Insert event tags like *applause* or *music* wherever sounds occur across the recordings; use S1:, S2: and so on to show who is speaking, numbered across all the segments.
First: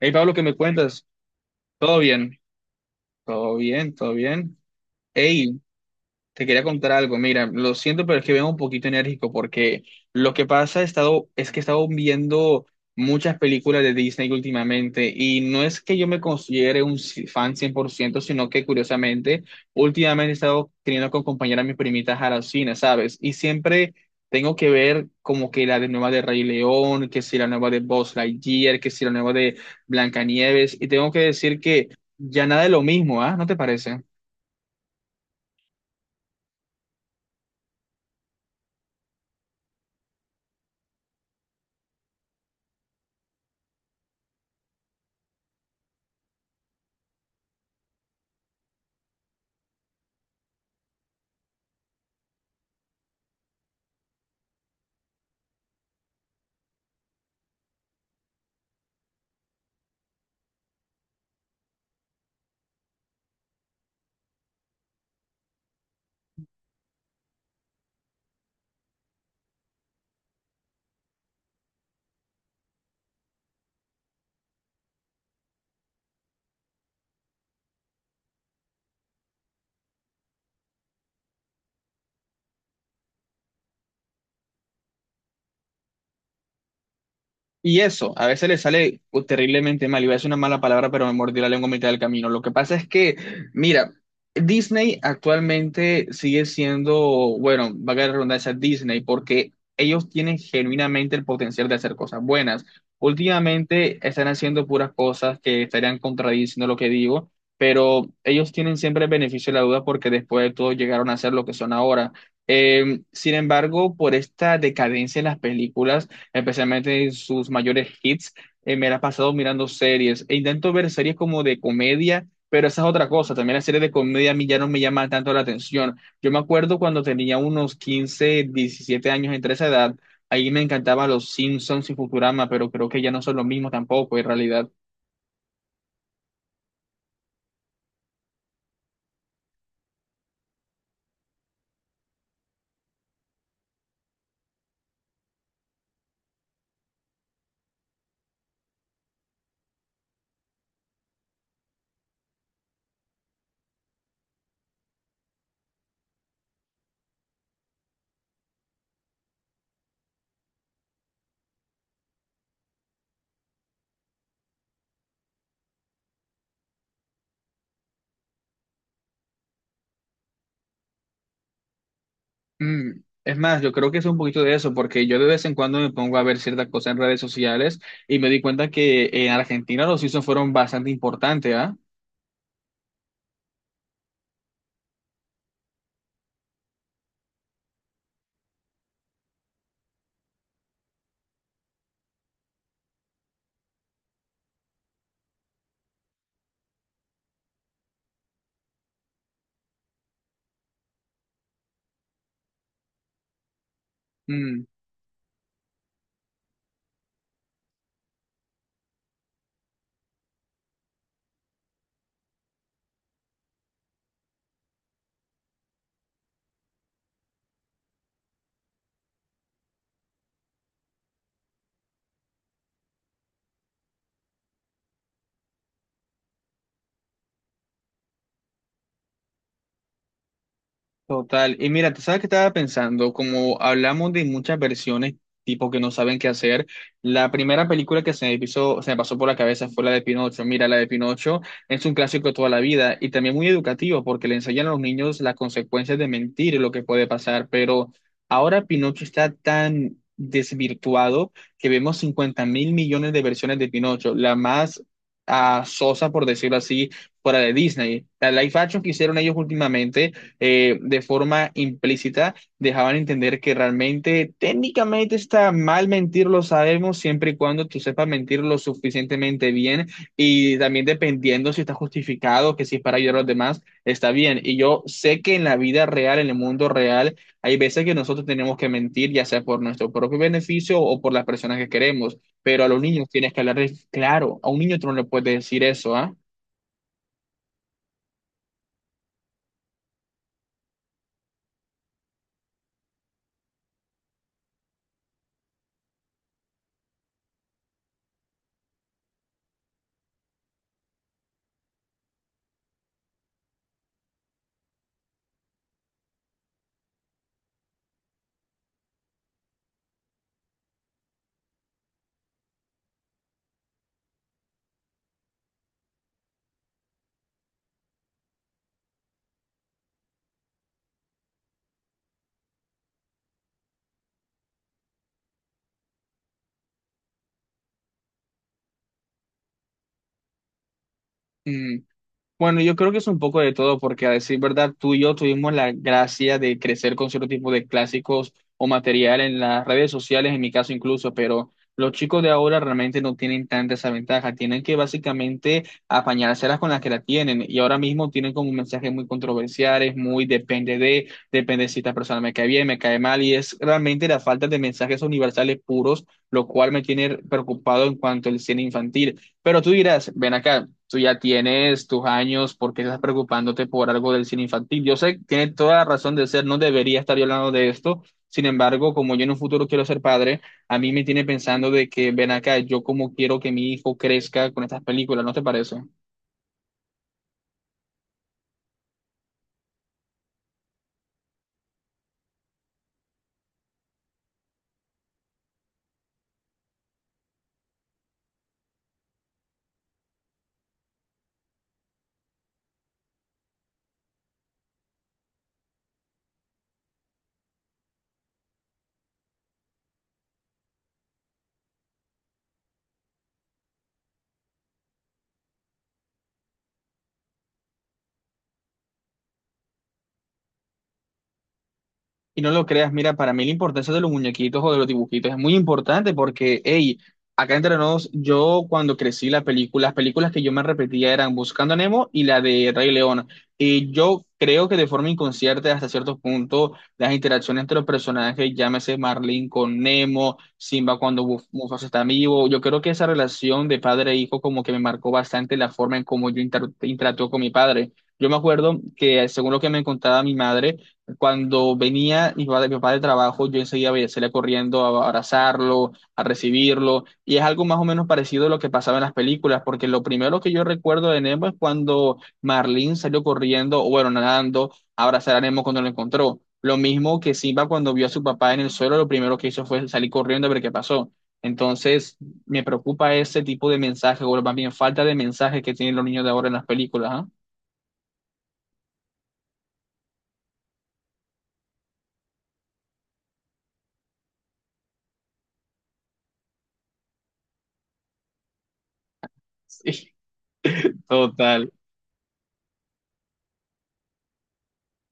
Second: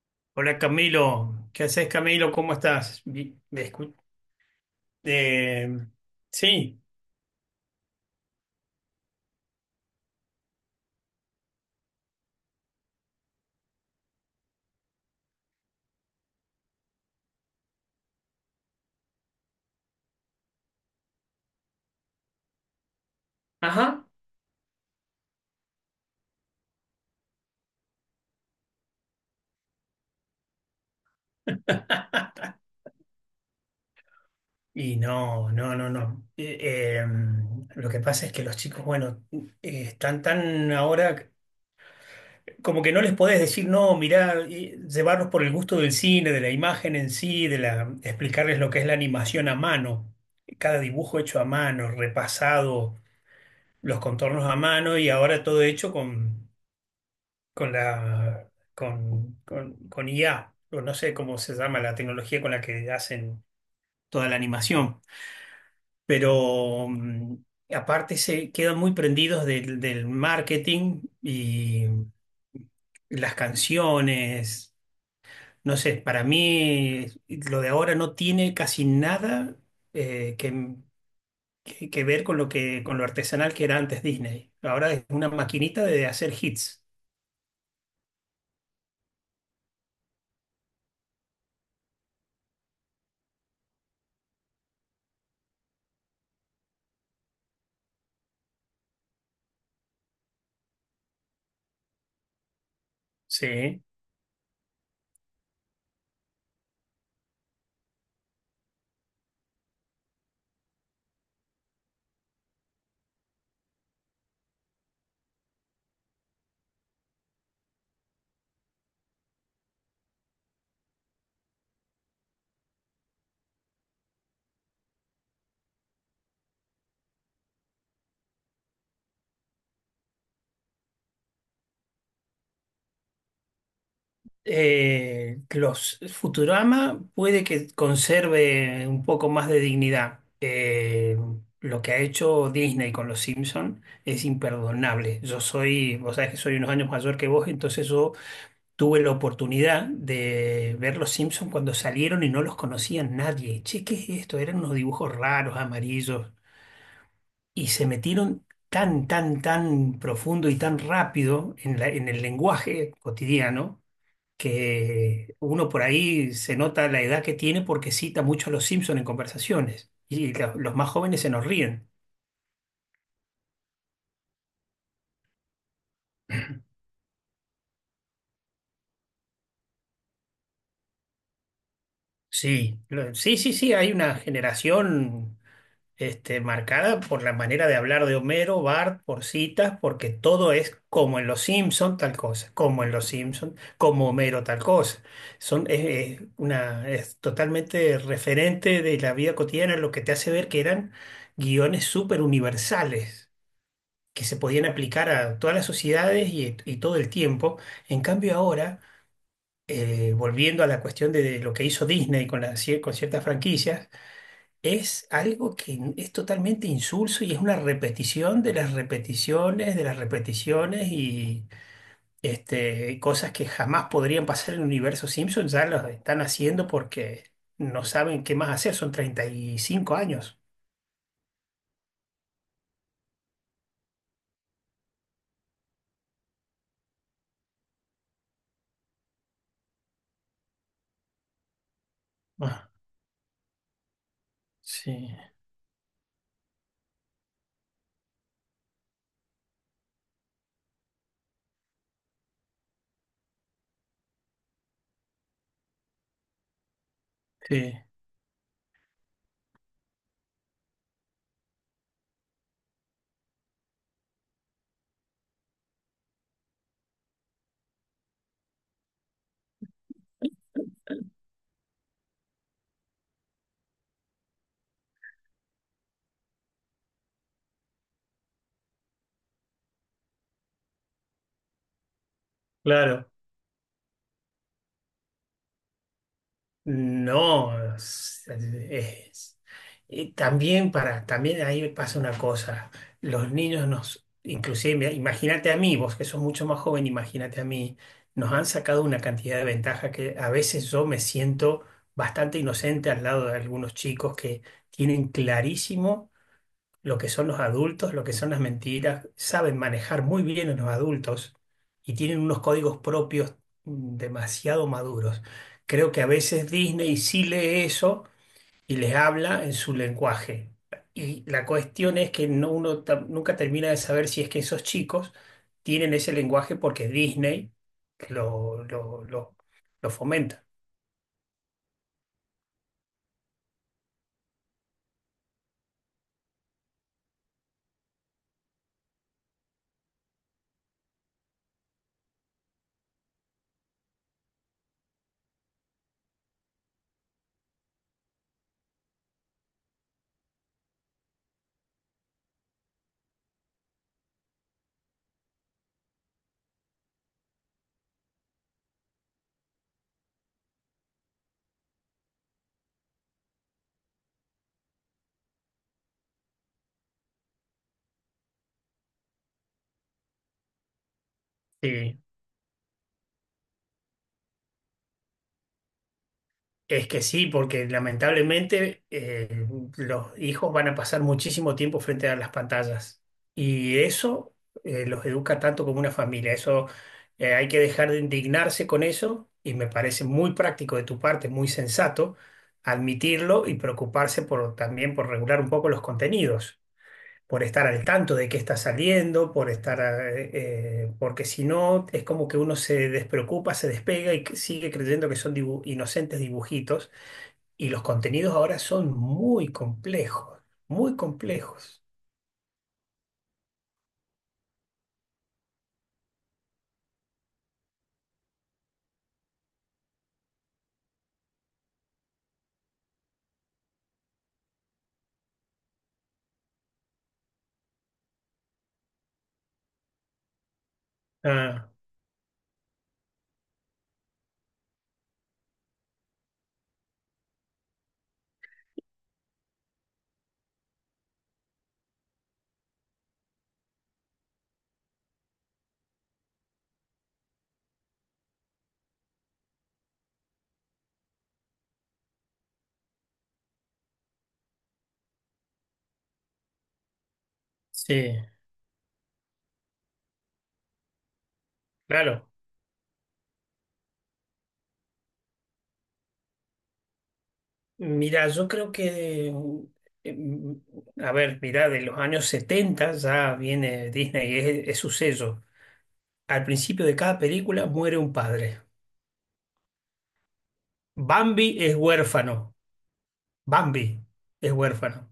S1: Hey Pablo, ¿qué me
S2: Hola
S1: cuentas?
S2: Camilo, ¿qué haces
S1: ¿Todo
S2: Camilo?
S1: bien?
S2: ¿Cómo estás? Vi-
S1: ¿Todo
S2: ¿Me escu-
S1: bien? ¿Todo bien? Hey,
S2: eh,
S1: te quería
S2: sí.
S1: contar algo, mira, lo siento, pero es que vengo un poquito enérgico porque lo que pasa es que he estado viendo muchas películas de Disney últimamente y no es que yo me considere un fan 100%, sino que curiosamente últimamente he estado teniendo que acompañar a mis primitas a la cine, ¿sabes? Y siempre
S2: Ajá.
S1: tengo que ver como que la de nueva de Rey León, que si la nueva de Buzz Lightyear, que si la nueva de Blancanieves y tengo que decir que ya nada es lo mismo, ¿ah? ¿No te parece?
S2: No, no, no, no. Eh, lo que pasa es que los chicos, bueno, están tan ahora como que no les podés decir, no, mirá, y llevarlos por el gusto del cine, de la imagen en sí, de la, explicarles lo que es la animación a mano, cada dibujo hecho a mano, repasado, los contornos a mano y ahora todo hecho con la con, con IA, o no sé cómo se llama la tecnología con la que hacen toda la animación, pero aparte se quedan muy prendidos del marketing y las canciones, no sé, para mí lo de ahora no tiene casi nada eh, que, que ver con lo con lo artesanal que era antes Disney. Ahora es una maquinita de hacer hits.
S1: Y eso, a veces le sale terriblemente mal. Iba a decir una mala palabra, pero me mordí la lengua a mitad del camino. Lo que pasa es que, mira, Disney actualmente sigue siendo, bueno, va a la redundancia Disney, porque ellos tienen genuinamente el potencial de hacer cosas buenas.
S2: Sí.
S1: Últimamente están haciendo puras cosas que estarían contradiciendo lo que digo, pero ellos tienen siempre el beneficio de la duda porque después de todo llegaron a ser lo que son ahora. Sin embargo, por esta decadencia en las películas, especialmente en sus mayores hits, me la he pasado mirando series e intento ver series como de comedia, pero esa es otra cosa, también las series de comedia a mí ya no me llaman tanto la atención. Yo me acuerdo cuando tenía unos 15, 17 años entre esa edad, ahí me encantaban los Simpsons y Futurama, pero creo que ya no son lo mismo tampoco en realidad.
S2: Los Futurama puede que conserve un poco más de dignidad. Lo que ha hecho Disney con los Simpson es imperdonable. Yo soy, vos sabés que soy unos años mayor que vos, entonces yo tuve la oportunidad de ver los Simpson cuando salieron y no los conocía nadie. Che, ¿qué es esto? Eran unos dibujos raros, amarillos, y se metieron tan, tan, tan profundo y tan rápido en la- en el lenguaje cotidiano que uno por ahí se nota la edad que tiene porque cita mucho a los Simpson en conversaciones y lo- los más jóvenes se nos ríen.
S1: Es más, yo creo que es un poquito de eso, porque yo de vez en cuando me pongo a ver ciertas cosas en redes sociales y me di cuenta que en Argentina los Simpsons fueron bastante importantes, ¿ah?
S2: Sí, lo- sí, sí, sí, hay una generación este, marcada por la manera de hablar de Homero, Bart, por citas, porque todo es como en los Simpson tal cosa, como en los Simpson, como Homero tal cosa. Son, es una, es totalmente referente de la vida cotidiana, lo que te hace ver que eran guiones súper universales, que se
S1: Mm.
S2: podían aplicar a todas las sociedades y todo el tiempo. En cambio ahora, volviendo a la cuestión de lo que hizo Disney con, las cier- con ciertas franquicias, es algo que n- es totalmente insulso y es una repetición de las repeticiones y este, cosas que jamás podrían pasar en el universo Simpson, ya las están haciendo porque no saben qué más hacer, son 35 años.
S1: Total. Y mira, tú sabes que estaba pensando, como hablamos de muchas versiones, tipo que no saben qué hacer, la primera película que se me pasó por la cabeza fue la de Pinocho. Mira, la de Pinocho es un clásico de toda la
S2: Ah,
S1: vida y también muy educativo porque le enseñan a los
S2: sí,
S1: niños las consecuencias de mentir y lo que puede pasar. Pero ahora Pinocho está tan desvirtuado que vemos 50 mil millones de versiones de Pinocho. La más sosa, por decirlo así, fuera de
S2: sí,
S1: Disney. La live action que hicieron ellos últimamente de forma implícita dejaban entender que realmente técnicamente está mal mentir, lo sabemos, siempre y cuando tú sepas mentir lo suficientemente bien y también dependiendo si está justificado, que si es para ayudar a los demás, está bien. Y yo sé que en la vida real, en el mundo real, hay veces que nosotros tenemos que mentir, ya sea por nuestro propio beneficio o por las personas que queremos, pero a los niños
S2: claro.
S1: tienes que hablarles claro, a un niño tú no le puedes decir eso, ¿ah?
S2: No, es- y también para, también ahí me pasa una cosa. Los niños nos, inclusive, mira, imagínate a mí, vos que sos mucho más joven, imagínate a mí, nos han sacado una cantidad de ventaja que a veces yo me siento bastante inocente al lado de algunos chicos que tienen clarísimo lo que son los adultos, lo que son las mentiras, saben manejar muy bien a los adultos y tienen unos códigos propios, demasiado maduros. Creo que a veces Disney sí lee eso y les habla en su lenguaje. Y la cuestión es que no, uno ta- nunca termina de saber si es que esos chicos tienen ese lenguaje porque Disney lo, lo, lo, lo fomenta.
S1: Mm. Bueno, yo creo que es un poco de todo, porque a decir verdad, tú y yo tuvimos la gracia de crecer con cierto tipo de clásicos o material en las redes sociales, en mi caso incluso, pero los chicos de ahora realmente no tienen tanta esa ventaja, tienen que básicamente apañárselas con las que la tienen, y ahora mismo tienen como mensajes muy controversiales, muy depende de, depende si esta persona me cae bien, me cae mal, y es realmente la falta de mensajes universales puros, lo cual me tiene preocupado en cuanto al cine infantil. Pero tú dirás, ven acá tú ya tienes tus años, ¿por qué estás preocupándote por algo del cine infantil? Yo sé, tiene toda la razón de ser, no debería estar yo hablando de esto. Sin embargo, como yo en un futuro quiero ser padre, a mí me tiene pensando de
S2: Sí.
S1: que ven acá, yo como quiero que mi hijo crezca con estas películas, ¿no te parece?
S2: Es que sí, porque lamentablemente los hijos van a pasar muchísimo tiempo frente a las pantallas y eso los educa tanto como una familia. Eso Hay que dejar de indignarse con eso y me parece muy práctico de tu parte, muy sensato admitirlo y preocuparse por, también por regular un poco los contenidos, por estar al tanto de qué está saliendo, por porque si no es como que uno se despreocupa, se despega y que sigue creyendo que son dibu- inocentes dibujitos y los contenidos ahora son muy complejos, muy complejos.
S1: Y no lo creas, mira, para mí la importancia de los muñequitos o de los dibujitos es muy importante porque, hey, acá entre nos, yo cuando crecí la película, las películas que yo me repetía eran Buscando a Nemo y la de Rey León. Y yo creo que de forma inconsciente, hasta cierto punto, las interacciones entre los personajes, llámese Marlin con Nemo, Simba cuando
S2: Ah,
S1: Mufasa está vivo, yo creo que esa relación de padre e hijo como que me marcó bastante la forma en cómo yo interactúo con mi padre. Yo me acuerdo que, según lo que me contaba mi madre, cuando venía mi papá de trabajo, yo enseguida salía corriendo a abrazarlo, a recibirlo, y es algo más o menos parecido a lo que pasaba en las películas, porque lo primero que yo recuerdo de Nemo es cuando Marlene salió corriendo, o bueno, nadando, a abrazar a Nemo cuando lo encontró. Lo mismo que Simba cuando vio a
S2: sí,
S1: su papá en el suelo, lo primero que hizo fue salir corriendo a ver qué pasó. Entonces,
S2: claro.
S1: me preocupa ese tipo de mensaje, o más bien falta de mensajes que tienen los niños de ahora en las películas, ¿ah? *laughs*
S2: Mira, yo creo que, mm, a ver, mira, de los años 70 ya viene Disney, es su sello. Al principio de cada película muere un padre.
S1: Sí,
S2: Bambi
S1: total.
S2: es huérfano, Bambi es huérfano.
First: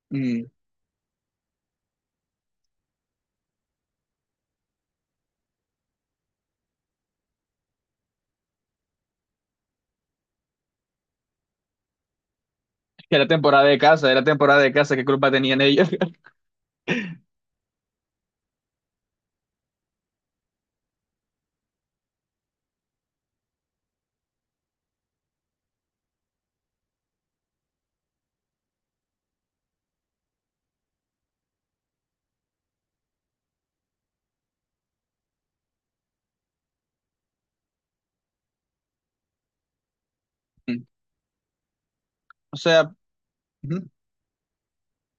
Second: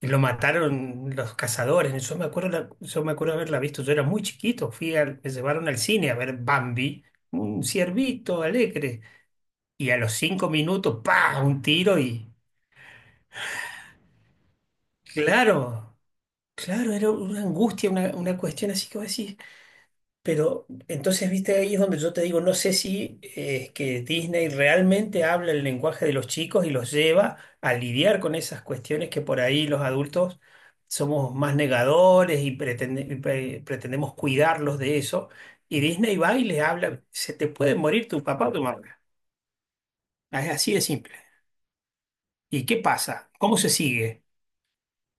S2: Y lo
S1: Mm.
S2: mataron los cazadores. Yo me acuerdo, la- yo me acuerdo haberla visto, yo era muy chiquito, fui al- me llevaron al cine a ver Bambi, un ciervito alegre. Y a los 5 minutos, ¡pa! Un tiro y...
S1: Que era temporada de casa, era temporada de casa, ¿qué culpa tenían ellos?
S2: Claro,
S1: *laughs*
S2: claro, era una angustia, una cuestión así que vos decís. Pero entonces, viste, ahí es donde yo te digo, no sé si es que Disney realmente habla el lenguaje de los chicos y los lleva a lidiar con esas cuestiones que por ahí los adultos somos más negadores y, pretende- y pre- pretendemos cuidarlos de eso. Y Disney va y les habla, se te puede morir tu papá o tu mamá. Es así de simple.
S1: O
S2: ¿Y qué
S1: sea,
S2: pasa? ¿Cómo se
S1: ujú.
S2: sigue?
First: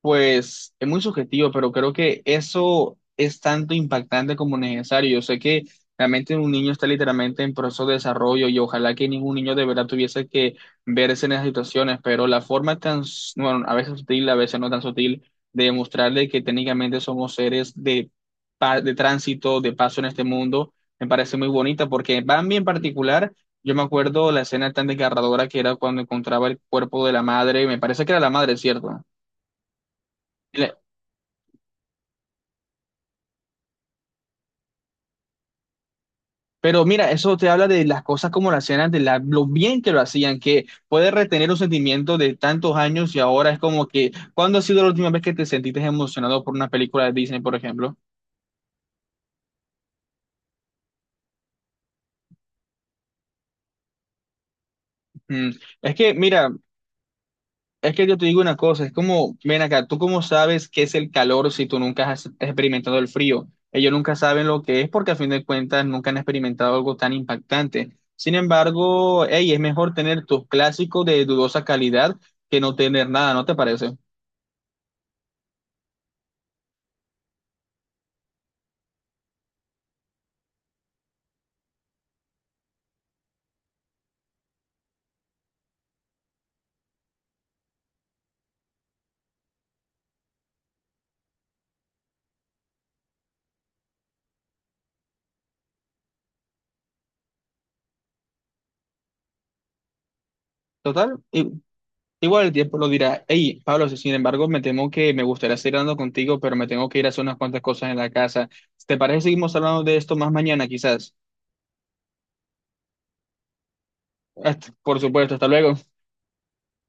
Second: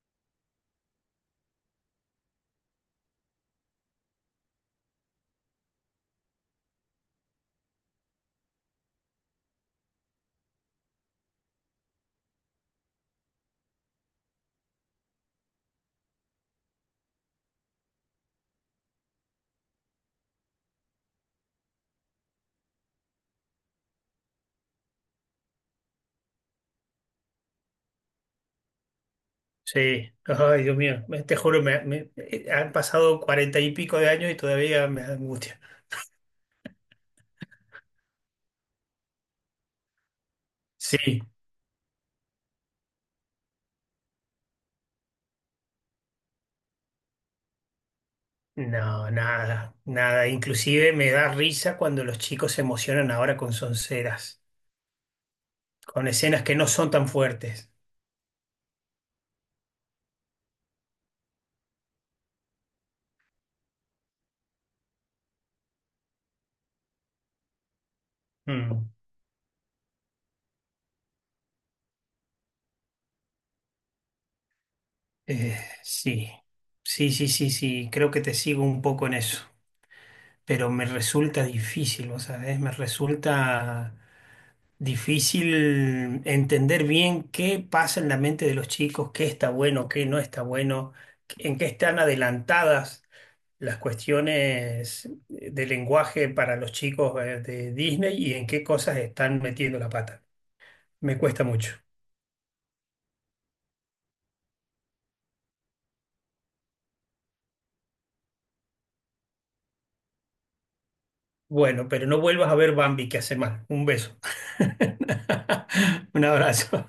S1: Pues es muy subjetivo, pero creo que eso es tanto impactante como necesario. Yo sé que realmente un niño está literalmente en proceso de desarrollo y ojalá que ningún niño de verdad tuviese que verse en esas situaciones, pero la forma tan, bueno, a veces sutil, a veces no tan sutil, de demostrarle que técnicamente somos seres de, de tránsito, de paso en este mundo, me parece muy bonita porque Bambi en particular. Yo me acuerdo la escena tan desgarradora que era cuando encontraba el cuerpo de la madre, me parece que era la madre, ¿cierto?
S2: Sí, ay, Dios mío, me- te juro, me- han pasado 40 y pico de años y todavía me da angustia.
S1: Pero mira, eso te habla de las cosas como las hacían antes, lo bien que lo hacían, que puedes
S2: Sí,
S1: retener un sentimiento de tantos años y ahora es como que, ¿cuándo ha sido la última vez que te sentiste emocionado por una película de Disney, por ejemplo?
S2: no, nada, nada. Inclusive me da risa cuando los chicos se emocionan ahora con sonceras,
S1: Mm. Es
S2: con
S1: que,
S2: escenas
S1: mira,
S2: que no son tan fuertes.
S1: es que yo te digo una cosa, es como, ven acá, ¿tú cómo sabes qué es el calor si tú nunca has experimentado el frío? Ellos nunca saben lo que es porque a fin de cuentas nunca han experimentado algo tan impactante. Sin
S2: Mm,
S1: embargo, hey, es mejor tener tus clásicos de dudosa calidad que no tener nada, ¿no te parece?
S2: eh, sí, sí, sí, sí, sí, creo que te sigo un poco en eso. Pero me resulta difícil, ¿vos sabés? Me resulta difícil entender bien qué pasa en la mente de los chicos, qué está bueno, qué no está bueno, en qué están adelantadas las cuestiones de lenguaje para los chicos de Disney y en qué cosas están metiendo la pata.
S1: Total,
S2: Me cuesta mucho.
S1: igual el tiempo lo dirá. Hey, Pablo, sin embargo, me temo que me gustaría seguir hablando contigo, pero me tengo que ir a hacer unas cuantas cosas en la casa. ¿Te parece que seguimos hablando de esto más mañana, quizás?
S2: Bueno, pero no vuelvas a ver Bambi que hace mal. Un beso.
S1: Por supuesto, hasta luego.
S2: *laughs* Un abrazo.